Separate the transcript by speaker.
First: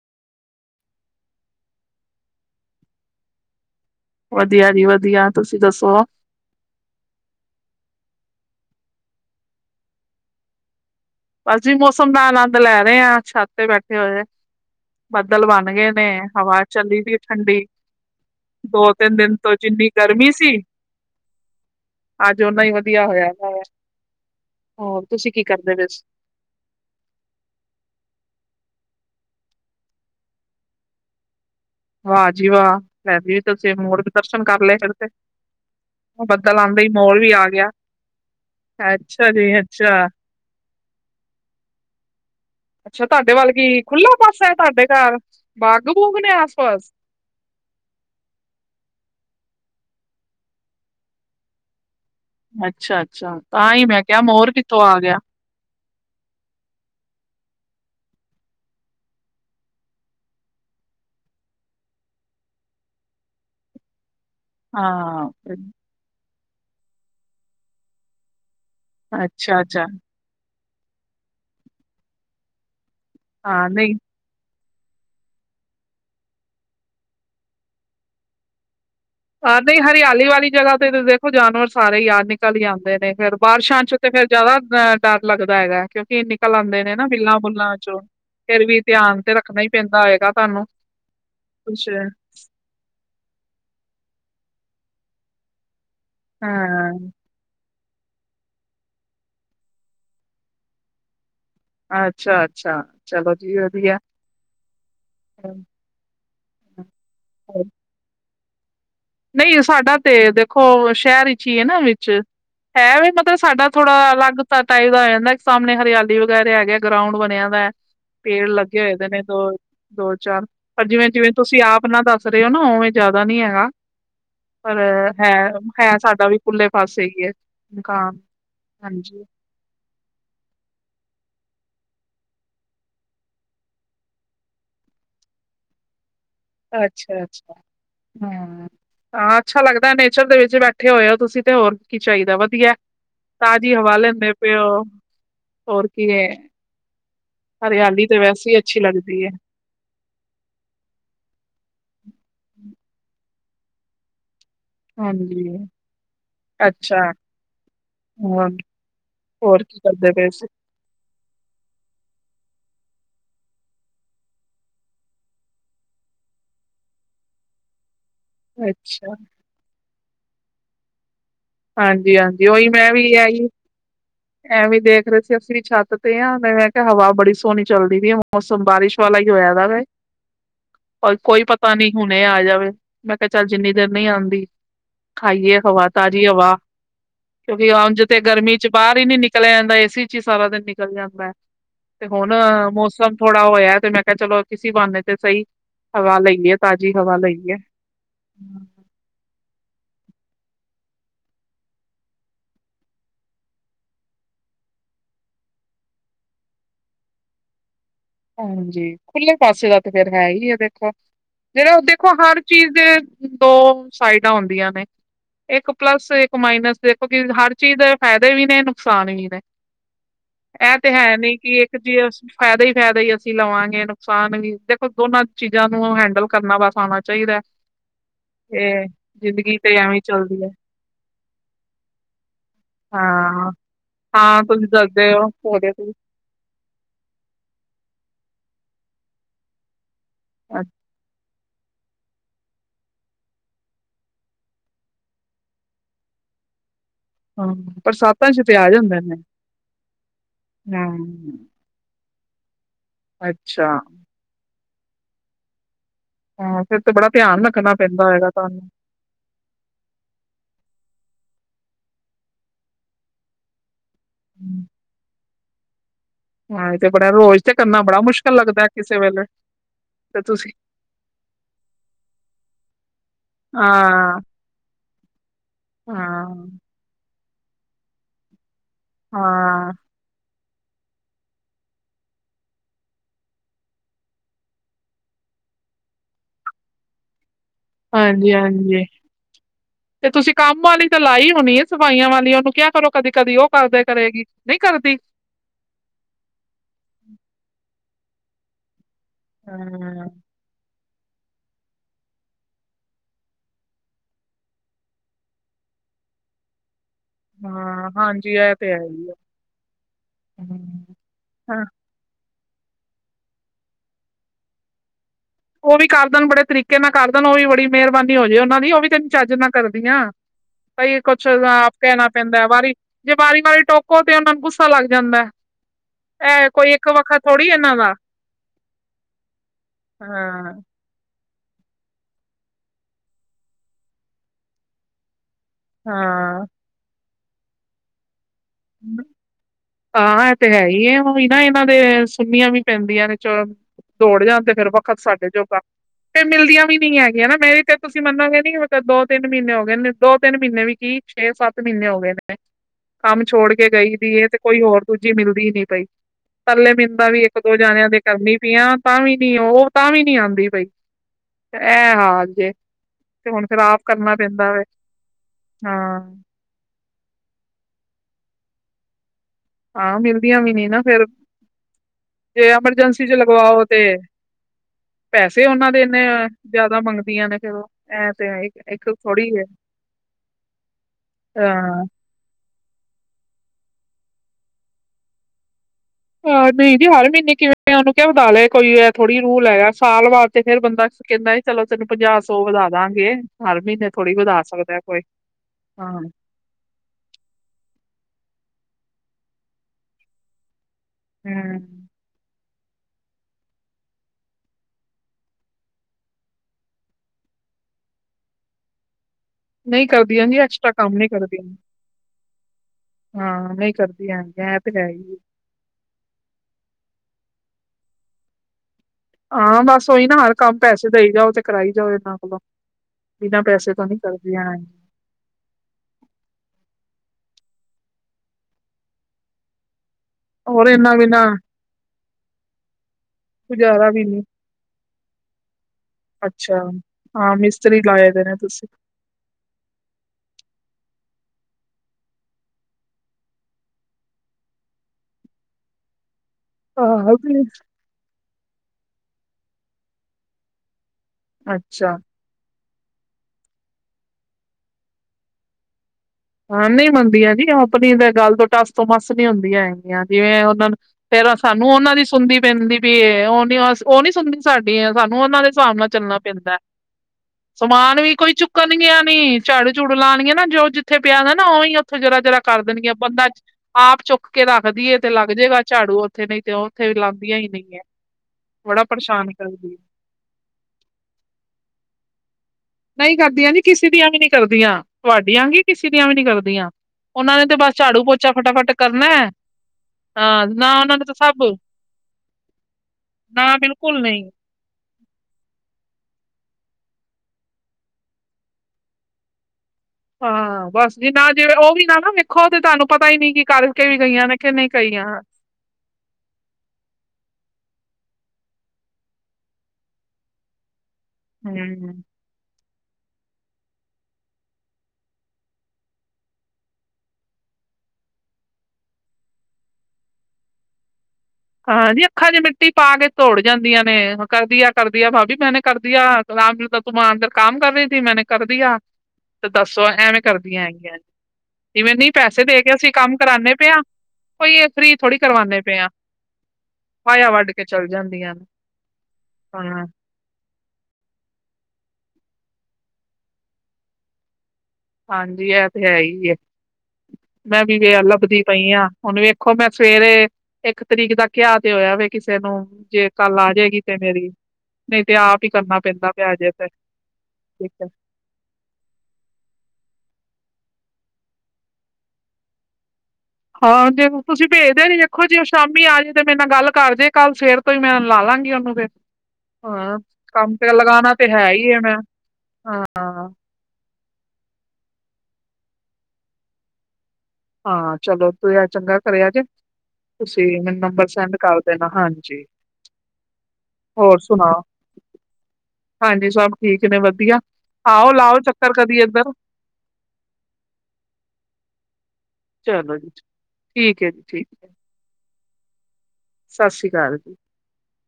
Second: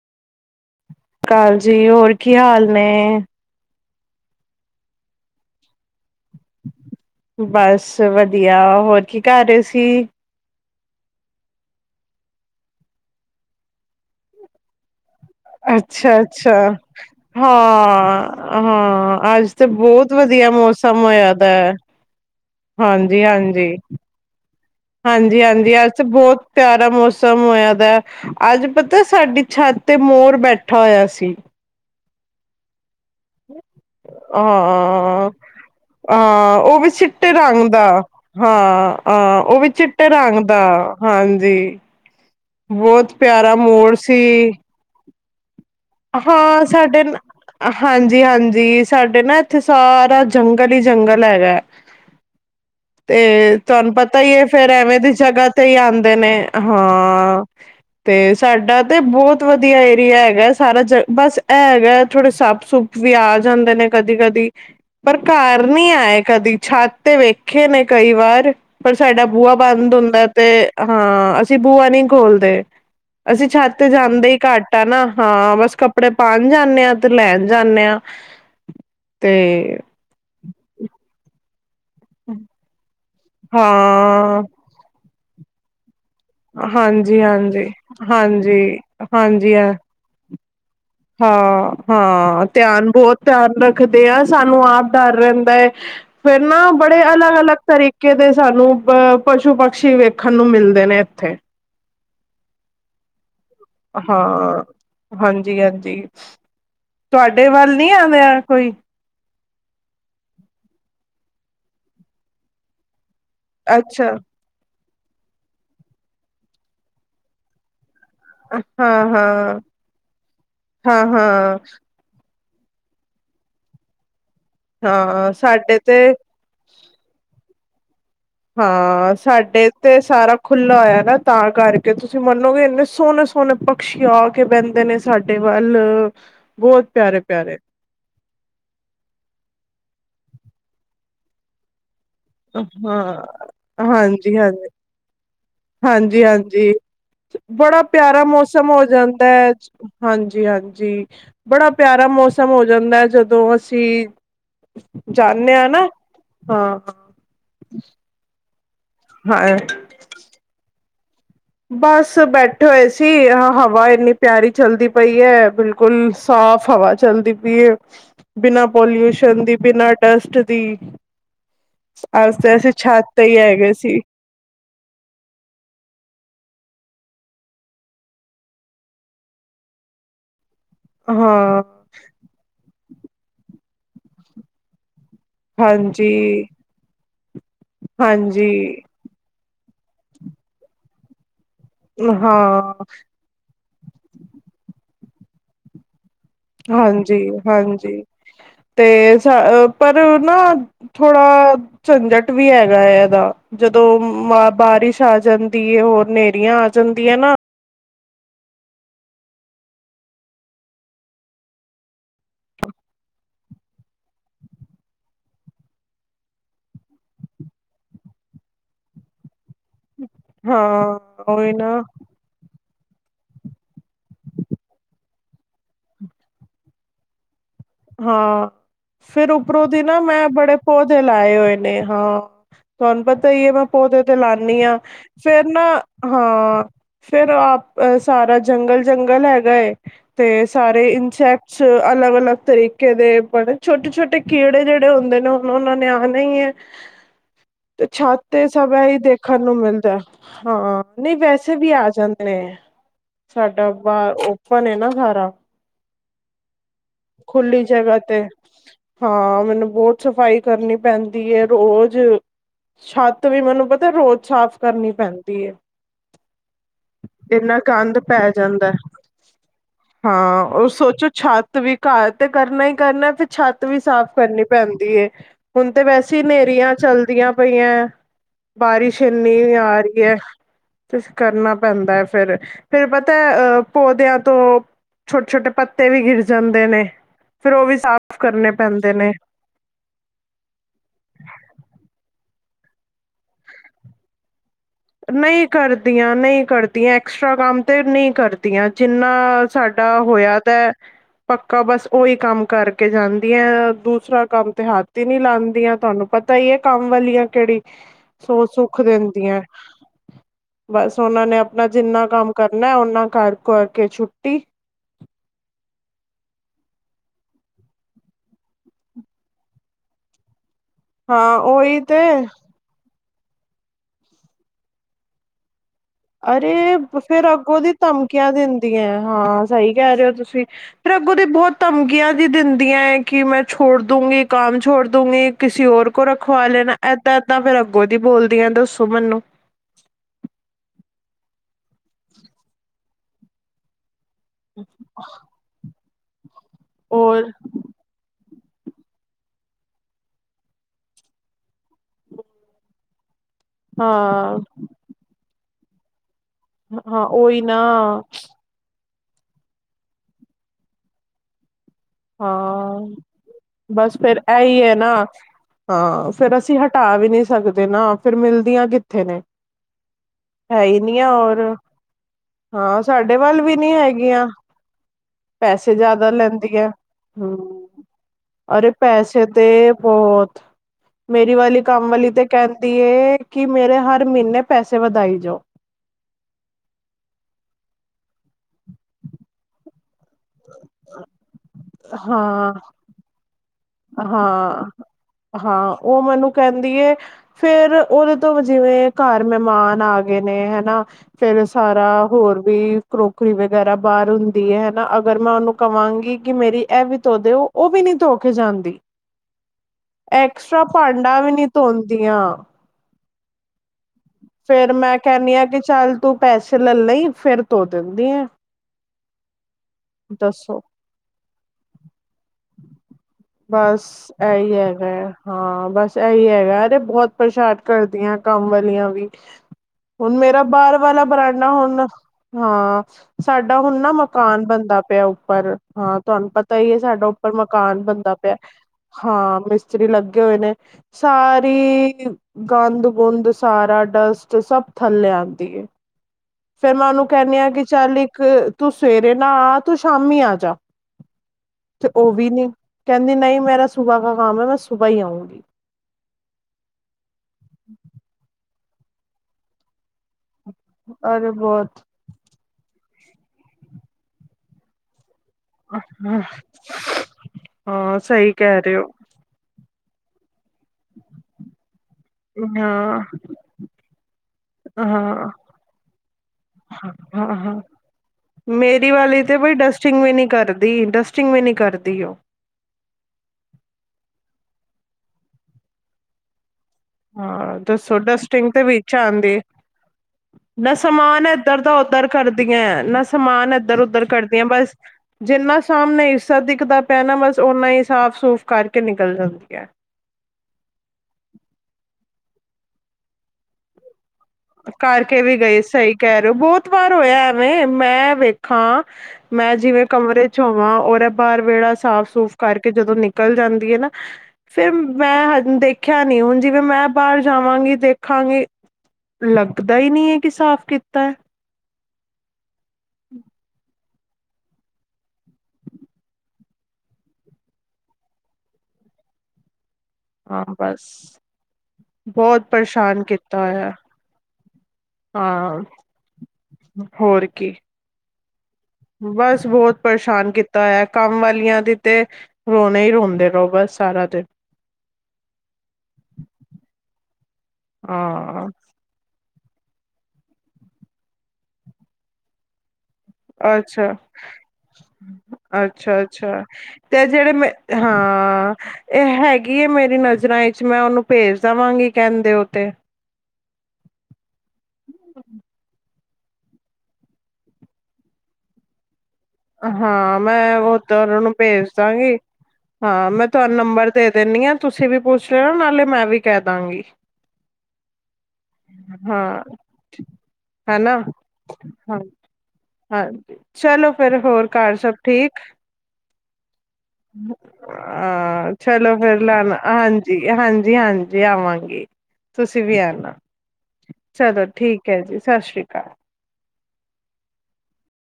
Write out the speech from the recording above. Speaker 1: ਕਾਲ ਜੀ ਹੋਰ ਕੀ ਹਾਲ ਨੇ?
Speaker 2: ਵਧੀਆ ਜੀ ਵਧੀਆ ਤੁਸੀਂ ਦੱਸੋ?
Speaker 1: ਬਸ ਵਧੀਆ, ਹੋਰ ਕੀ ਕਰ ਰਹੇ ਸੀ?
Speaker 2: ਅਸੀ ਮੌਸਮ ਦਾ ਆਨੰਦ ਲੈ ਰਹੇ ਹਾ ਛੱਤ ਤੇ ਬੈਠੇ ਹੋਏ। ਬੱਦਲ ਬਣ ਗਏ ਨੇ
Speaker 1: ਅੱਛਾ-ਅੱਛਾ
Speaker 2: ਹਵਾ ਚੱਲੀ ਦੀ ਠੰਡੀ
Speaker 1: ਹਾਂ,
Speaker 2: ਦੋ ਤਿੰਨ
Speaker 1: ਹਾਂ
Speaker 2: ਦਿਨ
Speaker 1: ਆਜ।
Speaker 2: ਤੋਂ
Speaker 1: ਤੇ
Speaker 2: ਜਿੰਨੀ
Speaker 1: ਬੋਤ
Speaker 2: ਗਰਮੀ
Speaker 1: ਵਧੀਆ
Speaker 2: ਸੀ
Speaker 1: ਮੌਸਮ ਹੋਇਆ ਦਾ ਏ
Speaker 2: ਅੱਜ ਓਨਾ ਹੀ ਵਧੀਆ ਹੋਇਆ ਦਾ ਹੈ
Speaker 1: ਹਾਂਜੀ-ਹਾਂਜੀ।
Speaker 2: ਹੋਰ ਤੁਸੀਂ ਕੀ
Speaker 1: ਹਾਂਜੀ-ਹਾਂਜੀ
Speaker 2: ਕਰਦੇ ਪਏ
Speaker 1: ਅਜ
Speaker 2: ਸੀ
Speaker 1: ਤ ਬੋਤ ਪਿਆਰਾ ਮੌਸਮ ਹੋਇਆ ਦਾ। ਅੱਜ ਪਤਾ ਸਾਡੀ ਛੱਤ ਤੇ ਮੋਰ ਬੈਠਾ ਹੋਇਆ ਸੀ।
Speaker 2: ਵਾਹ ਜੀ ਵਾਹ ਜ ਤੁਸੀੇ ਮੋਰ ਦੇ ਦਰਸ਼ਨ ਕਰ ਲਏ ਫੇਰ ਤੇ।
Speaker 1: ਹਾਂ। ਹਾਂ
Speaker 2: ਬੱਦਲ
Speaker 1: ਉਹ
Speaker 2: ਆਉਂਦੇ ਹੀ
Speaker 1: ਵੀ
Speaker 2: ਮੋਰ
Speaker 1: ਚਿੱਟੇ
Speaker 2: ਆ ਗਿਆ
Speaker 1: ਰੰਗ ਦਾ, ਹਾਂ
Speaker 2: ਅੱਛਾ
Speaker 1: ਆ
Speaker 2: ਜੀ
Speaker 1: ਉਹ ਵੀ
Speaker 2: ਅੱਛਾ
Speaker 1: ਚਿੱਟੇ ਰੰਗ ਦਾ। ਹਾਂਜੀ।
Speaker 2: ਅੱਛਾ
Speaker 1: ਬਹੁਤ
Speaker 2: ਤੁਹਾਡੇ ਵੱਲ
Speaker 1: ਪਿਆਰਾ
Speaker 2: ਕੀ
Speaker 1: ਮੋਰ
Speaker 2: ਖੁਲਾ ਪਾਸਾ
Speaker 1: ਸੀ
Speaker 2: ਹੈ ਤੁਹਾਡੇ ਘਰ, ਬਾਗ ਬੂਗ ਨੇ।
Speaker 1: ਹਾਂ
Speaker 2: ਪਾਸ
Speaker 1: ਸਾਡੇ। ਹਾਂਜੀ-ਹਾਂਜੀ ਸਾਡੇ ਨਾ ਇੱਥੇ ਸਾਰਾ ਜੰਗਲ ਹੀ ਜੰਗਲ ਹੈਗਾ। ਤੇ
Speaker 2: ਅੱਛਾ-ਅੱਛਾ ਤਾਂ ਹੀ
Speaker 1: ਤੁਹਾਨੂੰ
Speaker 2: ਮੈਂ ਕਿਹਾ
Speaker 1: ਪਤਾ ਹੈ
Speaker 2: ਮੋਰ
Speaker 1: ਫੇਰ
Speaker 2: ਕਿੱਥੋਂ ਆ
Speaker 1: ਐਵੇਂ ਦੀ
Speaker 2: ਗਿਆ।
Speaker 1: ਜਗ੍ਹਾ ਤੇ ਹੀ ਆਉਂਦੇ ਨੇ, ਹਾਂ। ਤੇ ਸਾਡਾ ਤੇ ਬੋਤ ਵਧੀਆ ਏਰੀਆ ਹੈਗਾ। ਸਾਰਾ ਜ ਬਸ ਐ ਹੈਗਾ ਥੋੜੇ ਸੱਪ ਸੁੱਪ ਵੀ ਆ ਜਾਂਦੇ ਨੇ ਕਦੀ-ਕਦੀ। ਪਰ
Speaker 2: ਹਾਂ
Speaker 1: ਘਰ ਨੀ ਆਏ ਕਦੀ ਛੱਤ ਤੇ ਵੇਖੇ ਨੇ ਕਈ ਵਾਰ। ਪਰ ਸਾਡਾ ਬੂਆ
Speaker 2: ਅੱਛਾ ਅੱਛਾ
Speaker 1: ਬੰਦ ਹੁੰਦਾ ਤੇ, ਹਾਂ ਅਸੀਂ ਬੂਆ ਨੀ ਖੋਲਦੇ। ਅਸੀਂ
Speaker 2: ਹਾਂ
Speaker 1: ਛੱਤ ਤੇ
Speaker 2: ਨਹੀਂ
Speaker 1: ਜਾਂਦੇ ਈ ਘੱਟ ਆ ਨਾ। ਹਾਂ ਬਸ ਕੱਪੜੇ ਪਾਉਣ ਜਾਂਦੇ ਹਾਂ ਤੇ ਲੈਣ ਜਾਂਦੇ ਹਾਂ। ਤੇ
Speaker 2: ਆ ਨਹੀਂ ਹਰਿਆਲੀ ਵਾਲੀ ਜਗਾ ਤੇ ਦੇਖੋ ਜਾਨਵਰ ਸਾਰੇ ਆ ਨਿਕਲ ਜਾਂਦੇ ਨੇ ਫੇਰ। ਬਾਰਿਸ਼ਾਂ ਚ ਤੇ ਫੇਰ
Speaker 1: ਹਾਂ
Speaker 2: ਜ਼ਿਆਦਾ ਅਹ ਡਰ ਲੱਗਦਾ ਹੈਗਾ ਕਿਉਂਕਿ ਨੀ- ਕਲ ਲਾਉਂਦੇ ਨੇ ਨਾ
Speaker 1: ਹਾਂਜੀ
Speaker 2: ਬਿੱਲਾਂ
Speaker 1: ਹਾਂਜੀ
Speaker 2: ਬੁੱਲਾਂ ਚੋਂ ਫੇਰ
Speaker 1: ਹਾਂਜੀ
Speaker 2: ਵੀ ਧਿਆਨ ਤੇ ਰੱਖਣਾ ਹੀ ਪੈਂਦਾ ਹੋਏਗਾ ਤੁਹਾਨੂੰ। ਕੁਛ
Speaker 1: ਹਾਂ-ਹਾਂ ਧਿਆਨ ਬੋਤ ਧਿਆਨ ਰੱਖਦੇ ਆ ਸਾਨੂੰ ਆਪ ਡਰ ਰਹਿੰਦਾ ਹੈ। ਫੇਰ ਨਾ
Speaker 2: ਹਾਂ
Speaker 1: ਬੜੇ ਅਲੱਗ- ਅਲਗ ਤਰੀ- ਕੇ ਦੇ ਇਸ ਹਿਸਾਬ ਨਾਲ ਅ ਪਸ਼ੂ ਪਕਸ਼ੀ ਵੇਖਣ ਨੂੰ ਮਿਲਦੇ ਨੇ ਇੱਥੇ।
Speaker 2: ਅੱਛਾ-ਅੱਛਾ ਚਲੋ ਜੀ ਓ।
Speaker 1: ਹਾਂ, ਹਾਂਜੀ-ਹਾਂਜੀ ਤੁਹਾਡੇ ਵੱਲ ਨੀ ਆਉਂਦਾ ਕੋਈ।
Speaker 2: ਨਹੀਂ ਸਾਡਾ ਤੇ ਦੇਖੋ ਸ਼ਹਿਰ ਵਿੱਚ ਹੀ ਹੈ ਨਾ ਵਿੱਚ। ਹੈ ਵੇ ਮਗਰ ਸਾਡਾ ਥੋੜਾ
Speaker 1: ਅੱਛਾ
Speaker 2: ਅਲੱਗ। ਟਾਈਪ ਆ ਜਾਂਦਾ ਏ ਸਾਹਮਣੇ ਹਰਿਆਲੀ ਵਗੈਰਾ ਹੈਗੇ ਗਰਾਉਂਡ ਬਣਿਆ ਵੇ ਏ। ਪੇੜ ਲੱਗੇ ਹੋਏ
Speaker 1: ਹਾਂ
Speaker 2: ਦੇ ਨੇ
Speaker 1: ਹਾਂ
Speaker 2: ਦੋ, ਦੋ-ਚਾਰ ਪਰ
Speaker 1: ਹਾਂ
Speaker 2: ਜਿਵੇਂ- ਜਿਵੇਂ
Speaker 1: ਹਾਂ
Speaker 2: ਤੁਸੀਂ ਆਪ ਨਾ ਦੱਸ ਦੱਸ ਰਹੇ ਹੋ ਨਾ ਉਵੇਂ ਜ਼ਿਆਦਾ ਨੀ ਹੈਗਾ। ਪਰ ਹੈ,
Speaker 1: ਹਾਂ ਸਾਡੇ
Speaker 2: ਹੈ
Speaker 1: ਤੇ
Speaker 2: ਸਾਡਾ ਵੀ ਖੁੱਲੇ ਪਾਸੇ ਈ ਏ ਮੁਕਾਨ।
Speaker 1: ਹਾਂ ਸਾਡੇ। ਤੇ ਸਾਰਾ ਖੁੱਲਾ ਹੋਇਆ ਨਾ ਤਾਂ ਕਰਕੇ ਤੁਸੀਂ ਮੰਨੋਗੇ ਇੰਨੇ ਸੋਹਣੇ- ਸੋਹਣੇ ਪ- ਪੰਛੀ ਆ ਕੇ ਬਹਿੰਦੇ ਨੇ ਸਾਡੇ ਵੱਲ। ਬਹੁਤ ਪਿਆਰੇ
Speaker 2: ਅੱਛਾ-ਅੱਛਾ।
Speaker 1: ਪਿਆਰੇ
Speaker 2: ਹਾਂ, ਅੱਛਾ ਲੱਗਦਾ ਨੇਚਰ ਦੇ ਵਿੱਚ ਬੈਠੇ ਹੋਏ ਹੋ ਤੁਸੀਂ ਤੇ ਹੋਰ। ਕੀ ਚਾਹੀਦਾ ਵਧੀਆ
Speaker 1: ਅਹ ਹਾਂ,
Speaker 2: ਤਾਜ਼ੀ ਹਵਾ ਲੈਂਦੇ ਪਏ
Speaker 1: ਹਾਂਜੀ-ਹਾਂਜੀ।
Speaker 2: ਹੋ ਹੋਰ ਕੀ ਹੈ
Speaker 1: ਹਾਂਜੀ-ਹਾਂਜੀ, ਬੜਾ
Speaker 2: ਹਰਿਆਲੀ ਤੇ
Speaker 1: ਪਿਆਰਾ
Speaker 2: ਵੈਸੇ ਹੀ
Speaker 1: ਮੌਸਮ
Speaker 2: ਅੱਛੀ
Speaker 1: ਹੋ
Speaker 2: ਲੱਗਦੀ
Speaker 1: ਜਾਂਦਾ
Speaker 2: ਹੈ
Speaker 1: ਐ 'ਚ ਹਾਂਜੀ-ਹਾਂਜੀ ਬੜਾ ਪਿਆਰਾ ਮੌਸਮ ਹੋ ਜਾਂਦਾ, ਜਦੋਂ ਅਸੀਂ, ਜਾਂਦੇ
Speaker 2: ਹਾਂਜੀ
Speaker 1: ਆ ਨਾ, ਹਾਂ।
Speaker 2: ਹਨ,
Speaker 1: ਹਾਂ
Speaker 2: ਹੋਰ ਕੀ ਕਰਦੇ ਪਏ ਸੀ
Speaker 1: ਬਸ ਬੈਠੇ ਹੋਏ ਸੀ ਹਵਾ ਇੰਨੀ ਪਿਆਰੀ ਚਲਦੀ ਪਈ ਐ, ਬਿਲ ਕੋਈ ਸਾਫ ਹਵਾ ਚਲਦੀ ਪਈ ਐ। ਬਿਨਾ
Speaker 2: ਅੱਛਾ
Speaker 1: ਪੋਲਿਊਸ਼ਨ ਦੀ, ਬਿਨਾ ਡਸਟ ਦੀ।
Speaker 2: ਹਾਂਜੀ ਹਾਂਜੀ
Speaker 1: ਅੱਜ ਅਸੀਂ ਛੱਤ ਤੇ ਹੀ ਹੈਗੇ ਸੀ।
Speaker 2: ਐਵੇ ਦੇਖ ਰਹੇ ਸੀ ਅਸੀਂ ਛੱਤ ਤੇ ਆਂ, ਮੈਂ ਕਿਹਾ ਹਵਾ ਬੜੀ ਸੋਹਣੀ ਚੱਲਦੀ ਪਈ ਆ, ਮੌਸਮ ਬਾਰਿਸ਼। ਵਾਲਾ ਹੋਇਆ ਦੇ ਵੇ। ਕੋਈ
Speaker 1: ਹਾਂ
Speaker 2: ਪਤਾ ਨੀ ਹੁਣੇ ਆ ਜਾਵੇ, ਮੈਂ ਕਿਹਾ ਚੱਲ ਜਿੰਨੀ ਦੇਰ ਨਹੀਂ ਆਂਦੀ। ਖਾਈਏ ਹਵਾ, ਤਾਜ਼ੀ
Speaker 1: ਹਾਂਜੀ
Speaker 2: ਹਵਾ। ਕਿਉਂਕਿ ਆਮ ਜ ਤੇ
Speaker 1: ਹਾਂਜੀ
Speaker 2: ਗਰਮੀ 'ਚ ਬਾਹਰ ਹੀ ਨੀ ਨਿਕਲਿਆ ਜਾਂਦਾ, ਏਸੀ ਹੀ ਸਾਰਾ ਦਿਨ ਨਿਕਲ ਜਾਂਦਾ ਤੇ ਹੁਨ
Speaker 1: ਹਾਂ
Speaker 2: ਮੌਸਮ? ਥੋੜਾ ਹੋਇਆ ਤੇ ਮੈਂ ਕਿਹਾ ਚਲੋ, ਕਿਸੀ ਬਹਾਨੇ ਤੇ ਸਹੀ, ਹਵਾ ਲਈਏ। ਤਾਜ਼ੀ
Speaker 1: ਹਾਂਜੀ
Speaker 2: ਹਵਾ ਲਈਏ
Speaker 1: -ਹਾਂਜੀ, ਤੇ ਸ ਪਰ ਨਾ। ਥੋੜਾ ਝੰਜਟ ਵੀ ਹੈਗਾ ਏ ਇਹਦਾ। ਜਦੋਂ ਅ ਬਾਰਿਸ਼ ਆ ਜਾਂਦੀ ਏ, ਹੋਰ ਹਨੇਰੀਆਂ ਆ ਜਾਂਦੀਆਂ ਨਾ।
Speaker 2: ਹਾਂਜੀ, ਖੁੱਲੇ ਪੈਸੇ ਦਾ ਤੇ ਫੇਰ ਹੈ ਹੀ ਏ, ਦੇਖੋ। ਫਿਰ ਉਹ ਦੇਖੋ, ਹਰ ਚੀਜ਼ ਦੇ ਦੋ ਸਾਈਡਾਂ ਹੁੰਦੀਆਂ ਨੇ। ਇੱਕ ਪਲੱਸ ਇੱਕ ਮਾਈਨਸ, ਦੇਖੋ, ਕਿ ਹਰ ਚੀਜ਼ ਦੇ ਫੈਦੇ ਵੀ, ਨੇ ਨੁਕਸਾਨ ਵੀ ਨੇ। ਐਹ
Speaker 1: ਹਾਂ
Speaker 2: ਤੇ ਹੈ ਨੀ
Speaker 1: ਉਹੀ
Speaker 2: ਕਿ
Speaker 1: ਨਾ
Speaker 2: ਇੱਕ ਜਿਹਾ ਫਾਇਦਾ। ਫੈਦਾ ਹੀ ਅਸੀਂ ਲਵਾਂਗੇ ਨੁਕਸਾਨ ਵੀ, ਦੇਖੋ ਦੋਨਾਂ ਚੀਜ਼ਾਂ ਨੂੰ ਹੈਂਡਲ ਕਰਨਾ ਬਸ ਆਉਣਾ ਚਾਹੀਦਾ।
Speaker 1: ਹਾਂ
Speaker 2: ਤੇ
Speaker 1: ਫੇਰ
Speaker 2: ਜ਼ਿੰਦਗੀ
Speaker 1: ਉਪਰੋਂ
Speaker 2: ਤੇ
Speaker 1: ਦੀ ਨਾ,
Speaker 2: ਐਵੇਂ
Speaker 1: ਮੈਂ
Speaker 2: ਚੱਲਦੀ ਹੈ
Speaker 1: ਬੜੇ ਪੌਦੇ ਲਾਏ ਹੋਏ ਨੇ, ਹਾਂ। ਤੁਹਾਨੂੰ ਪਤਾ ਹੀ
Speaker 2: ਹਾਂ।
Speaker 1: ਐ, ਮੈਂ ਪੌਦੇ ਤੇ ਲਾਉੰਦੀ
Speaker 2: ਤੁਸੀਂ
Speaker 1: ਹਾਂ,
Speaker 2: ਦੱਸਦੇ ਹੋ
Speaker 1: ਫੇਰ ਨਾ।
Speaker 2: ਪੌਦੇ ਤੇ
Speaker 1: ਹਾਂ, ਫੇਰ ਆਪ ਸਾਰਾ ਜੰਗਲ -ਜੰਗਲ ਹੈਗਾ ਏ। ਤੇ ਸਾਰੇ ਇਨਸੈਕਟਸ ਅਲੱਗ- ਅਲੱਗ। ਤਰੀਕੇ ਦੇ ਬਣੇ, ਛੋਟੇ -ਛੋਟੇ ਕੀੜੇ ਜੇੜੇ ਹੁੰਦੇ ਨੇ, ਹੁਣ ਉਹਨਾਂ ਨੇ ਆਣਾ ਹੀ ਹੈ।
Speaker 2: ਅੱਛਾ
Speaker 1: ਤੇ ਛੱਤ
Speaker 2: ਬਰਸਾਤਾਂ ਚ
Speaker 1: ਤੇ
Speaker 2: ਆ
Speaker 1: ਸਭ ਐਹੀ
Speaker 2: ਜਾਂਦੇ ਨੇ।
Speaker 1: ਦੇਖਣ ਨੂੰ ਮਿਲਦਾ, ਹਾਂ ਨਹੀਂ
Speaker 2: ਹੂੰ
Speaker 1: ਵੈਸੇ। ਉੱਥੇ ਵੀ ਆ ਜਾਂਦੇ ਨੇ,
Speaker 2: ਅੱਛਾ
Speaker 1: ਸਾਡਾ ਬਾਰ ਉਪਨ ਹੈ ਨਾ ਸਾਰਾ।
Speaker 2: ਹਾਂ, ਫੇਰ ਤੇ ਬੜਾ ਧਿਆਨ
Speaker 1: ਖੁੱਲੀ
Speaker 2: ਰੱਖਣਾ
Speaker 1: ਜਗ੍ਹਾ
Speaker 2: ਪੈਂਦਾ
Speaker 1: ਤੇ
Speaker 2: ਹੋਏਗਾ ਤੁਹਾਨੂੰ।
Speaker 1: ਹਾਂ, ਮੈਨੂੰ ਬਹੁਤ ਸਫਾਈ ਕਰਨੀ ਪੈਂਦੀ ਏ ਰੋਜ਼। ਛੱਤ ਵੀ, ਮੈਨੂੰ ਪਤਾ, ਰੋਜ਼ ਸਾਫ਼ ਕਰਨੀ ਪੈਂਦੀ ਏ।
Speaker 2: ਹਾਂ, ਤੇ ਬੜਾ ਰੋਜ ਤੇ ਕਰਨਾ ਬੜਾ
Speaker 1: ਪੈ
Speaker 2: ਮੁਸ਼ਕਿਲ ਲੱਗਦਾ
Speaker 1: ਜਾਂਦਾ
Speaker 2: ਕਿਸੇ ਵੇਲੇ। ਤੇ
Speaker 1: ਹਾਂ
Speaker 2: ਤੁਸੀਂ
Speaker 1: ਉਹ ਸੋਚੋ, ਛੱਤ ਵੀ ਘਰ ਤੇ ਕਰਨਾ ਹੀ ਕਰਨਾ, ਫੇਰ ਛੱਤ ਵੀ ਸਾਫ਼
Speaker 2: ਹਾਂ
Speaker 1: ਕਰਨੀ ਪੈਂਦੀ ਏ। ਹੁਣ ਤੇ ਵੈਸੇ
Speaker 2: ਹਾਂ
Speaker 1: ਹਨੇਰੀਆਂ ਚਲਦੀਆਂ ਪਈਆਂ, ਬਾਰਿਸ਼ ਇੰਨੀ
Speaker 2: ਹਾਂ
Speaker 1: ਆ ਰਹੀ ਹੈ। ਇਸ ਕਰਨਾ ਪੈਂਦਾ ਹੈ ਫੇਰ -ਫੇਰ, ਪਤਾ ਹੈ, ਆ ਪੌਦਿਆਂ ਤੋਂ। ਛੋਟੇ- ਛੋਟੇ ਪੱਤੇ ਵੀ ਗਿਰ ਜਾਂਦੇ ਨੇ, ਫਿਰ ਉਹ ਵੀ ਸਾਫ
Speaker 2: ਹਾਂਜੀ,
Speaker 1: ਕਰਨੇ
Speaker 2: ਹਾਂਜੀ
Speaker 1: ਪੈਂਦੇ ਨੇ।
Speaker 2: [inaudible] ਤੇ ਤੁਸੀਂ ਕੰਮ ਵਾਲੀ ਤਾਂ ਲਾਈ ਹੋਣੀ ਏ, ਸਫਾਈਆਂ ਵਾਲੀਆਂ, ਉਹਨੂੰ ਕਿਆ ਕਰੋ ਕਦੀ -ਕਦੀ ਉਹ ਕਰਦਿਆ ਕਰੇਗੀ। ਨਹੀ ਕਰਦੀ।
Speaker 1: ਨਈ ਕਰਦੀਆਂ, ਨਈ ਕਰਦੀਆਂ, ਐਕਸਟਰਾ ਕੰਮ ਤੇ ਨਈ ਕਰਦੀਆਂ। ਜਿੰਨਾ ਸਾਡਾ
Speaker 2: ਹਾਂ,
Speaker 1: ਹੋਇਆ ਦੈ।
Speaker 2: [unintelligible]
Speaker 1: ਪੱਕਾ ਬਸ ਉਹੀ ਕੰਮ ਕਰਕੇ ਜਾਂਦੀਆਂ ਦੂਸਰਾ ਕੰਮ ਤੇ ਹੱਥ ਹੀ ਨਹੀਂ ਲਾਉਂਦੀਆਂ ਤੁਹਾਨੂੰ, ਪਤਾ ਹੀ ਹੈ ਕੰਮ ਵਾਲੀਆਂ ਕਿਹੜੀ,
Speaker 2: ਹਾਂ ਹਾਂਜੀ
Speaker 1: ਸੋ
Speaker 2: ਇਹ ਤੇ ਹੈ
Speaker 1: ਸੁੱਖ
Speaker 2: ਹੀ ਆ।
Speaker 1: ਦਿੰਦੀਆਂ।
Speaker 2: ਹੂੰ,
Speaker 1: ਬਸ ਉਹਨਾਂ ਨੇ
Speaker 2: ਹਾਂ
Speaker 1: ਆਪਣਾ ਜਿੰਨਾ ਕੰਮ ਕਰਨਾ ਓਨਾ ਕਰ ਘ ਕੇ ਛੁੱਟੀ।
Speaker 2: ਉਹ ਵੀ ਕਰਦਣ ਬੜੇ ਤਰੀਕੇ ਨਾਲ ਕਰਦਣ, ਉਹ ਵੀ ਬੜੀ ਮਿਹਰਬਾਨੀ ਹੋ ਜੇ ਉਹਨਾਂ ਦੀ ਉਹ ਵੀ ਚਾਜ ਨਾਲ ਕਰਦੀ ਆ। ਬਾਈ ਕੁੱਛ
Speaker 1: ਹਾਂ
Speaker 2: ਆਪ
Speaker 1: ਉਹੀ
Speaker 2: ਕਹਿਣਾ
Speaker 1: ਤੇ
Speaker 2: ਪੈਂਦਾ ਵਾਰੀ, ਜੇ ਵਾਰੀ-ਵਾਰੀ ਟੋਕੋ ਤੇ ਉਹਨਾ ਨੂੰ ਗੁੱਸਾ ਲੱਗ ਜਾਂਦਾ। ਇਹ ਕੋਈ ਇੱਕ ਵੱਖਤ ਥੋੜ੍ਹੀ ਇਹਨਾਂ ਦਾ।
Speaker 1: ਕਹਿ ਦਿੰਦੀਆਂ ਹਾਂ, ਸਹੀ ਕਹਿ ਰਹੇ ਹੋ ਤੁਸੀਂ।
Speaker 2: ਹਾਂ,
Speaker 1: ਫਿਰ ਅੱਗੋ ਦੀ ਬਹੁਤ ਧਮਕੀਆ ਵੀ ਦਿੰਦੀਆਂ ਹੈ ਕਿ ਮੈਂ ਛੋੜ ਦੂੰਗੀ, ਕਾਮ ਛੋੜ ਦੂੰਗੀ। ਕਿਸੇ ਹੋਰ ਕੋਲ ਰਖਵਾ
Speaker 2: ਹਾਂ।
Speaker 1: ਲੈਣਾ ਇੱਦਾਂ-ਇੱਦਾਂ ਫਿਰ ਅੱਗੋ ਦੀ ਬੋਲਦੀ ਆ ਦੱਸੋ ਮੈਨੂੰ,
Speaker 2: ਹਾਂ, ਇਹ ਤੇ ਹੈ ਹੀ ਏ ਉਹ ਵੀ ਨਾ ਇਹਨਾਂ ਦੇ ਸੁਨੀਆਂ ਵੀ ਪੈਂਦੀਆਂ ਨੇ, ਚਲੋ। ਦੌੜ ਜਾਣ, ਤੇ ਫਿਰ ਵੱਖਤ ਸਾਡੇ ਜੋਗਾ, ਤੇ ਮਿਲਦੀਆਂ ਵੀ ਨੀ
Speaker 1: ਹੋਰ
Speaker 2: ਹੈਗੀਆ ਨਾ ਮੇਰੀ ਤੇ, ਤੁਸੀਂ ਮੰਨਾਗੇ ਨੀ ਦੋ-ਤਿੰਨ ਮਹੀਨੇ ਹੋ ਗਏ ਨੇ, ਦੋ-ਤਿੰਨ ਮਹੀਨੇ ਵੀ ਕੀ ਛੇ-ਸੱਤ ਮਹੀਨੇ ਹੋ ਗਏ ਨੇ। ਕੰਮ ਛੋੜ ਕੇ ਗਈ ਦੀ ਏ ਤੇ
Speaker 1: ਹਾਂ
Speaker 2: ਕੋਈ ਹੋਰ ਦੂਜੀ ਮਿਲਦੀ ਈ ਨੀ ਪਈ। ਤਰਲੇ
Speaker 1: ਹਾਂ
Speaker 2: ਮਿੰਨਤਾ ਵੀ ਇੱਕ
Speaker 1: ਉਹੀ
Speaker 2: ਦੋ
Speaker 1: ਨਾ
Speaker 2: ਜਾਣਿਆਂ ਦੇ ਕਰਨੀ, ਆਂ ਤਾਂ ਵੀ ਨੀ ਓ ਤਾਂ ਵੀ ਨੀ ਆਂਦੀ ਪਈ, ਐ।
Speaker 1: ਹਾਂ, ਬਸ
Speaker 2: ਕਰਨਾ
Speaker 1: ਫੇਰ
Speaker 2: ਪੈਂਦਾ
Speaker 1: ਐਈ
Speaker 2: ਵੇ
Speaker 1: ਏ ਨਾ, ਹਾਂ ਫੇਰ ਅਸੀਂ ਹਟਾ ਵੀ ਨੀ ਸਕਦੇ ਨਾ ਫੇਰ ਮਿਲਦੀਆਂ ਕਿੱਥੇ ਨੇ।
Speaker 2: ਹਾਂ ਮਿਲਦੀਆਂ ਵੀ
Speaker 1: ਹੈ
Speaker 2: ਨੀ
Speaker 1: ਈ
Speaker 2: ਨਾ
Speaker 1: ਨਈਂ
Speaker 2: ਫੇਰ
Speaker 1: ਆ ਹੋਰ।
Speaker 2: ਜੇ
Speaker 1: ਹਾਂ
Speaker 2: ਐਮਰਜੈਂਸੀ ਚ
Speaker 1: ਸਾਡੇ ਵੱਲ ਵੀ
Speaker 2: ਲਗਵਾਓ
Speaker 1: ਨੀ
Speaker 2: ਤੇ
Speaker 1: ਹੈਗੀਆ।
Speaker 2: ਉਹਨਾਂ
Speaker 1: ਪੈਸੇ
Speaker 2: ਦੇ ਇੰਨੇ
Speaker 1: ਜਿਆਦਾ ਲੈਂਦੀ ਆ।
Speaker 2: ਜ਼ਿਆਦਾ ਮੰਗਦੀਆਂ ਨੇ ਫੇਰ
Speaker 1: ਹੂੰ,
Speaker 2: ਉਹ ਇਹ ਤੇ
Speaker 1: ਅਰੇ
Speaker 2: ਇੱਕ
Speaker 1: ਪੈਸੇ
Speaker 2: ਥੋੜ੍ਹੀ
Speaker 1: ਤੇ ਬੋਤ। ਮੇਰੀ
Speaker 2: ਹੈ
Speaker 1: ਵਾਲੀ
Speaker 2: ਹਾਂ
Speaker 1: ਕੰਮ ਵਾਲੀ ਤੇ ਕਹਿੰਦੀ ਏ ਕਿ ਮੇਰੇ ਹਰ ਮਹੀਨੇ ਪੈਸੇ ਵਦਾਈ ਜਾਓ।
Speaker 2: ਆਹ ਨਈਂ ਜੀ ਹਰ ਮਹੀਨੇ ਕਿਵੇਂ ਓਨੂੰ ਕਿਆ ਵਧਾ ਲਿਆ ਕੋਈ ਏ ਥੋੜੀ ਰੂਲ ਹੈਗਾ। ਸਾਲ ਬਾਅਦ ਤੇ ਫੇਰ ਬੰਦਾ ਕਹਿੰਦਾ ਏ ਚਲੋ ਤੈਨੂੰ ਪੰਜਾਹ-ਸੌ
Speaker 1: ਹਾਂ,
Speaker 2: ਵਧਾ ਦਾਂਗੇ। ਹਰ ਮਹੀਨੇ ਥੋੜ੍ਹੀ ਵਧਾ
Speaker 1: ਹਾਂ,
Speaker 2: ਸਕਦਾ ਕੋਈ, ਹਾਂ।
Speaker 1: ਉਹ ਮੈਨੂੰ ਕਹਿੰਦੀ ਏ ਫੇਰ ਓਦੇ ਤੋਂ ਜਿਵੇਂ ਘਰ ਮਹਿਮਾਨ ਆ ਗਏ ਨੇ ਹੈਨਾ ਫੇਰ
Speaker 2: ਹਮ
Speaker 1: ਸਾਰਾ ਹੋਰ ਵੀ ਕਰੋਕਰੀ ਵਗੈਰਾ ਬਾਹਰ ਹੁੰਦੀ ਐ ਹੈਨਾ ਅਗਰ ਮੈਂ ਓਨੂੰ ਕਵਾਂਗੀ ਕਿ ਮੇਰੀ ਏਹ ਵੀ ਧੋ ਦਿਓ ਉਹ ਵੀ ਨੀ ਧੋ ਕੇ ਜਾਂਦੀ,
Speaker 2: ਨਹੀਂ ਕਰਦੀਆਂ ਜੀ
Speaker 1: ਐਕਸਟਰਾ
Speaker 2: ਕੰਮ ਨਹੀਂ
Speaker 1: ਭਾਂਡਾ ਵੀ
Speaker 2: ਕਰਦੀਆਂ
Speaker 1: ਨਈ ਧੋਂਦੀਆਂ।
Speaker 2: ਹਾਂ ਐਵੇਂ ਈ ਕਰਦੀਆ।
Speaker 1: ਫੇਰ ਮੈਂ ਕਹਿਨੀ ਆ ਕਿ ਚੱਲ ਤੂੰ ਪੈਸੇ ਲੈ ਲਈ ਫੇਰ ਧੋ ਦੇਂਦੀ ਐ।
Speaker 2: ਹਾਂ ਬਸ ਉਈ ਨਾ ਹਰ ਕੰਮ ਪੈਸੇ ਦੇਈ ਜਾਓ ਤੇ ਕਰਾਈ ਜਾਓ ਏਨਾਂ ਕੋਲੋਂ। ਬਿਨਾਂ ਪੈਸੇ
Speaker 1: ਬਸ
Speaker 2: ਤੋਂ ਨੀ ਕਰਦੀ
Speaker 1: ਇਹੀ
Speaker 2: ਐਂ।
Speaker 1: ਹੈਗਾ ਹੈ, ਹਾਂ ਬਸ ਏਹੀ ਹੈਗਾ ਅਰੇ ਬਹੁਤ ਪਰੇਸ਼ਾਨ ਕਰਦੀਆਂ ਕੰਮ ਵਾਲੀਆ ਵੀ। ਹੁਣ ਮੇਰਾ
Speaker 2: ਹੋਰ
Speaker 1: ਬਾਹਰ
Speaker 2: ਇਹਨਾਂ
Speaker 1: ਵਾਲਾ
Speaker 2: ਬਿਨਾਂ
Speaker 1: ਬਰਾਂਡਾ ਹੁਨ, ਹਾਂ ਸਾਡਾ ਹੁਨ
Speaker 2: ਗੁਜ਼ਾਰਾ
Speaker 1: ਨਾ
Speaker 2: ਵੀ ਨੀ
Speaker 1: ਮਕਾਨ ਬਣਦਾ ਪਿਆ ਉ ਉਪਰ ਹਾਂ ਤੁਆਨੂੰ
Speaker 2: ਅੱਛਾ
Speaker 1: ਪਤਾ ਈ ਐ ਸਾਡਾ ਉੱਪਰ
Speaker 2: ਹਾਂ
Speaker 1: ਮਕਾਨ
Speaker 2: ਮਿਸਤਰੀ ਲਾਏ
Speaker 1: ਬਣਦਾ
Speaker 2: ਦੇ
Speaker 1: ਪਿਆ
Speaker 2: ਨੇ ਤੁਸੀਂ
Speaker 1: ਹਾਂ ਮਿਸਤਰੀ ਲੱਗੇ ਹੋਏ ਨੇ। ਸਾਰੀ ਗੰਦ-ਗੁੰਦ ਸਾਰਾ ਡਸਟ ਸਬ ਥੱਲੇ ਆਂਦੀ ਏ। ਫੇਰ ਮੈਂ ਓਨੂੰ
Speaker 2: ਆਹੋ
Speaker 1: ਕਹਿਨੀ
Speaker 2: ਤੇ
Speaker 1: ਆ ਕਿ ਚੱਲ ਇੱਕ, ਤੂੰ ਸਵੇਰੇ ਨਾ ਆ ਤੂੰ ਸ਼ਾਮੀ ਆ ਜਾ ਤੇ
Speaker 2: ਅੱਛਾ
Speaker 1: ਓ ਵੀ ਨੀ, ਕਹਿੰਦੀ ਨਈਂ ਮੇਰਾ ਸੁਬਾਹ ਕਾ ਕੰਮ ਐ ਮੈਂ ਸੁਬਾਹ ਈ ਆਊਂਗੀ।
Speaker 2: ਹਾਂ ਨਈ ਮੰਨਦੀਆਂ ਜੀ ਓ ਆਪਣੀ ਤਾਂ ਗੱਲ ਤੋਂ ਟਸ ਤੋਂ ਮੱਸ ਨੀ ਹੁੰਦੀਆਂ ਹੈਗੀਆਂ ਜਿਵੇਂ ਓਨਾਂ ਨੂੰ
Speaker 1: ਅਰੇ
Speaker 2: ਫੇਰ ਸਾਨੂੰ
Speaker 1: ਬਹੁਤ
Speaker 2: ਓਨਾਂ ਦੀ ਸੁਣਦੀ ਪੈਂਦੀ ਵੀ ਏ, ਓ ਨੀ ਸੁਨਦੀ ਸਾਡੀ ਆ ਸਾਨੂੰ ਓਨਾਂ ਦੀ ਹਿਸਾਬ ਨਾਲ ਚੱਲਣਾ ਪੈਂਦਾ ਐ,
Speaker 1: ਹਾਂ
Speaker 2: ਸਮਾਨ ਵੀ
Speaker 1: ਸਹੀ
Speaker 2: ਕੋਈ
Speaker 1: ਕਹਿ
Speaker 2: ਚੁੱਕਣ
Speaker 1: ਰਹੇ ਹੋ
Speaker 2: ਗੀਆਂ ਨੀ। ਝਾੜੂ-ਝੁੜੂ ਲਾਣਗੀਆਂ ਨਾ ਜੋ ਜ ਜਿਥੇ ਪਿਆ ਵਾ ਨਾ ਓਈ ਉੱਥੇ ਜਰਾ-ਜਰਾ ਕਰ ਦੇਣਗੀਆਂ
Speaker 1: ਹਾਂ
Speaker 2: ਬੰਦਾ, ਆਪ ਚੁੱਕ ਕੇ ਰੱਖਦੀ ਏ ਤੇ ਲੱਗ
Speaker 1: ਹਾਂ
Speaker 2: ਜੇਗਾ ਝਾੜੂ। ਨਈ ਤੇ ਓ ਉੱਥੇ ਵੀ
Speaker 1: ਹਾਂ
Speaker 2: ਲਾਦੀਆਂ ਹੀ
Speaker 1: ਹਾਂ
Speaker 2: ਨਈ ਐ।
Speaker 1: ਮੇਰੀ ਵਾਲੀ ਤੇ ਬਈ ਡਸਟਿੰਗ ਵੀ ਨੀ ਕਰਦੀ, ਡਸਟਿੰਗ ਵੀ ਨੀ ਕਰਦੀ ਓ।
Speaker 2: ਨਈਂ ਕਰਦੀਆਂ ਜੀ ਕਿਸੇ ਦੀਆਂ ਵੀ ਨੀ ਕਰਦੀਆਂ, ਤੁਆਡੀਆਂ ਕੀ ਕਿਸੇ ਦੀਆਂ ਵੀ ਨੀ ਕਰਦੀਆਂ। ਓਨਾਂ ਨੇ ਤੇ
Speaker 1: ਹਾਂ
Speaker 2: ਬਸ
Speaker 1: ਦੱਸੋ
Speaker 2: ਝਾੜੂ-ਪੋਚਾ
Speaker 1: ਡਸਟਿੰਗ ਤੇ
Speaker 2: ਫਟਾਫਟ
Speaker 1: ਵਿੱਚ
Speaker 2: ਕਰਨਾ ਐ।
Speaker 1: ਆਉਂਦੀ ਨਾ ਸਮਾਨ ਏਧਰ ਦਾ ਓਧਰ ਕਰਦੀਐਂ, ਨਾ ਸਮਾਨ
Speaker 2: ਨਾ ਬਿਲਕੁਲ
Speaker 1: ਏਧਰ-ਉਧਰ
Speaker 2: ਨਹੀਂ
Speaker 1: ਕਰਦੀਆਂ ਬਸ ਜਿੰਨਾ ਸਾਮਣੇ ਹਿੱਸਾ ਦਿਖਦਾ ਪਿਆ ਨਾ ਬਸ ਓਨਾ ਹੀ ਸਾਫ਼-ਸੂਫ਼ ਕਰਕੇ ਨਿਕਲ ਜਾਂਦੀਆਂ ਐ।
Speaker 2: ਹਾਂ ਬਸ ਜਿੰਨਾ ਜੇ ਓ ਵੀ ਨਾ- ਨਾ ਵੇਖੋ ਤੇ ਤੁਆਨੂੰ ਪਤਾ ਈ ਨੀ ਕਿ ਕਰਕੇ ਵੀ ਗਈਆਂ ਨੇ। ਕਿ ਨਹੀਂ ਗਈਆਂ
Speaker 1: ਕਰਕੇ ਵੀ ਗਈ ਸਈ ਕੈਅ ਰਏ ਓ ਬੋਤ ਵਾਰ ਹੋਇਆ ਐਵੇਂ, ਮੈਂ ਵੇਖਾਂ ਮੈਂ ਜਿਵੇਂ ਕਮਰੇ ਚ ਹੋਵਾਂ ਔਰ ਏਹ ਬਾਅਰ ਵੇਹੜਾ
Speaker 2: ਹੂੰ
Speaker 1: ਸਾਫ-ਸੂਫ ਕਰਕੇ ਜਦੋਂ ਨਿਕਲ ਜਾਂਦੀ ਐ ਨਾ। ਫੇਰ ਮੈਂ ਹ ਦੇਖਿਆ ਨੀ ਹੁਣ ਜਿਵੇਂ ਮੈਂ ਬਾਅਰ ਜਾਵਾਂਗੀ ਦੇਖਾਂਗੀ। ਲੱਗਦਾ ਈ ਨਈਂ ਏ ਕਿ ਸਾਫ਼ ਕੀਤਾ ਐ।
Speaker 2: ਹਾਂਜੀ, ਅੱਖਾਂ ਚ ਮਿੱਟੀ ਪਾ ਕੇ ਦੋੜ ਜਾਂਦੀਆਂ ਨੇ, ਕਰਦੀ ਆ- ਕਰਦੀ ਆ ਬਾਬੀ ਮੈਂਨੇ ਕਰਦੀਆਂ। ਰਾਮ ਲੇਤਾਂ ਤੂੰ ਵਹਾਂ ਅੰਦਰ ਕੰਮ ਕਰ ਰਈ ਸੀ, ਮੈਂਨੇ ਕਰਦੀ ਆ ਤੇ ਦੱਸੋ ਐਵੇਂ
Speaker 1: ਹਾਂ
Speaker 2: ਕਰਦੀਆਂ
Speaker 1: ਬਸ
Speaker 2: ਹੈਗੀਆਂ। ਜਿਵੇਂ ਨੀ
Speaker 1: ਬਹੁਤ
Speaker 2: ਪੈਸੇ ਦੇ ਕੇ ਅਸੀਂ
Speaker 1: ਪਰੇਸ਼ਾਨ
Speaker 2: ਕੰਮ
Speaker 1: ਕੀਤਾ
Speaker 2: ਕਰਾਨੇ ਪਏ
Speaker 1: ਹੋਇਆ
Speaker 2: ਆ, ਕੋਈ ਇਹ ਫਰੀ ਥੋੜੀ ਕਰਵਾਨੇ
Speaker 1: ਹਾਂ
Speaker 2: ਪਏ ਆ।
Speaker 1: ਹੋਰ
Speaker 2: ਫਾਇਆ ਵੱਢ
Speaker 1: ਕੀ
Speaker 2: ਕੇ ਚਲ ਜਾਂਦੀਆਂ ਨੇ।
Speaker 1: ਬਸ ਬੋਹਤ
Speaker 2: ਹਾਂ
Speaker 1: ਪਰੇਸ਼ਾਨ ਕੀ- ਤਾ ਹੈ ਕੰਮ ਵਾਲੀਆਂ ਦੀ ਤੇ ਰੋਣੇ ਹੀ ਰੋਂਦੇ ਰਹੋ ਬਸ ਸਾਰਾ ਦਿਨ।
Speaker 2: ਹਾਂਜੀ ਇਹ ਤੇ ਹੈ ਹੀ ਐ, ਮੈਂ ਵੀ ਵੇ ਆ ਲੱਭਦੀ
Speaker 1: ਹਾਂ
Speaker 2: ਪਈ ਹਾਂ। ਹੁਣ ਵੇਖੋ ਮੈਂ ਸਵੇਰੇ ਇੱਕ ਤਰੀਕ ਦਾ ਕੇ ਆ ਤੇ ਹੋਇਆ ਵੇ ਕਿਸੇ ਨੂੰ। ਜੇ ਕੱਲ ਆ ਜਾਏਗੀ ਤੇ ਮੇਰੀ, ਨਹੀਂ ਤੇ ਆਪ ਹੀ ਕਰਨਾ
Speaker 1: ਅੱਛਾ-
Speaker 2: ਪੈਂਦਾ
Speaker 1: ਅੱਛਾ
Speaker 2: ਪਿਆ ਅਜੇ
Speaker 1: ਤੇ ਜਿਹੜੇ ਮੈਂ,
Speaker 2: ਠੀਕ ਹੈ।
Speaker 1: ਹਾਂ। ਇਹ ਹੈਗੀ ਏ ਮੇਰੀ ਨਜ਼ਰਾਂ ਚ ਮੈਂ ਉਹਨੂੰ ਭੇਜ ਦੇਵਾਂਗੀ ਕਹਿੰਦੇ ਉ ਤੇ।
Speaker 2: ਹਾਂ ਜੇ ਤੁਸੀਂ ਭੇਜਦੇ ਨੀ ਦੇੇਖੋ ਜੇ ਉਹ ਸ਼ਾਮੀ ਆ ਜੇ ਤੇ ਮੇਰੇ ਨਾਲ ਗੱਲ ਕਰ ਜੇ ਕੱਲ ਸਵੇਰ ਤੋਂ। ਈ ਮੈਂ ਲਾ ਲਾਂਗੀ ਉਹਨੂੰ ਫੇਰ।
Speaker 1: ਹਾਂ ਮੈਂ ਉਧਰ
Speaker 2: ਤੇ
Speaker 1: ਉਹਨੂੰ
Speaker 2: ਹੈ
Speaker 1: ਭੇਜ
Speaker 2: ਹੀ ਹੈ ਮੈਂ
Speaker 1: ਦਾਂਗੀ ਹਾਂ ਮੈਂ, ਤੁਹਾਨੂੰ ਨੰਬਰ ਤੇ ਦਿੰਦੀ ਆ ਤੁਸੀਂ ਵੀ ਪੁੱਛ ਲੇਓ ਨਾਲੇ ਮੈਂ ਵੀ ਕਹਿ ਦਾਂਗੀ।
Speaker 2: ਹਾਂ ਚਲੋ ਤੂੰਸੀ ਏ ਚੰਗਾ ਕਰਿਆ ਜੇ,
Speaker 1: ਹਾਂ
Speaker 2: ਤੁਸੀਂ ਮੈਨੂੰ
Speaker 1: ਹਨਾ
Speaker 2: ਨੰਬਰ ਸੈਂਡ ਕਰ ਦੇਣਾ
Speaker 1: ਹਾਂ
Speaker 2: ਹਾਂਜੀ।
Speaker 1: ਹਾਂਜੀ ਚਲੋ ਫੇਰ ਹੋਰ ਘਰ ਸਭ ਠੀਕ?
Speaker 2: ਹਾਂਜੀ ਸਭ ਠੀਕ ਨੇ ਵਧੀਆ, ਆਓ ਲਾਓ ਚੱਕਰ ਕਦੀ ਇੱਧਰ।
Speaker 1: ਹਾਂਜੀ- ਹਾਂਜੀ, ਹਾਂਜੀ ਆਵਾਂਗੇ। ਤੁਸੀਂ ਵੀ
Speaker 2: ਚਲੋ ਜੀ
Speaker 1: ਆਨਾ,
Speaker 2: ਠੀਕ ਹੈ ਜੀ
Speaker 1: ਚਲੋ ਠੀਕ ਹੈ ਜੀ ਸਤਿ ਸ੍ਰੀ ਅਕਾਲ।
Speaker 2: ਸਤਿ ਸ਼੍ਰੀ ਅਕਾਲ।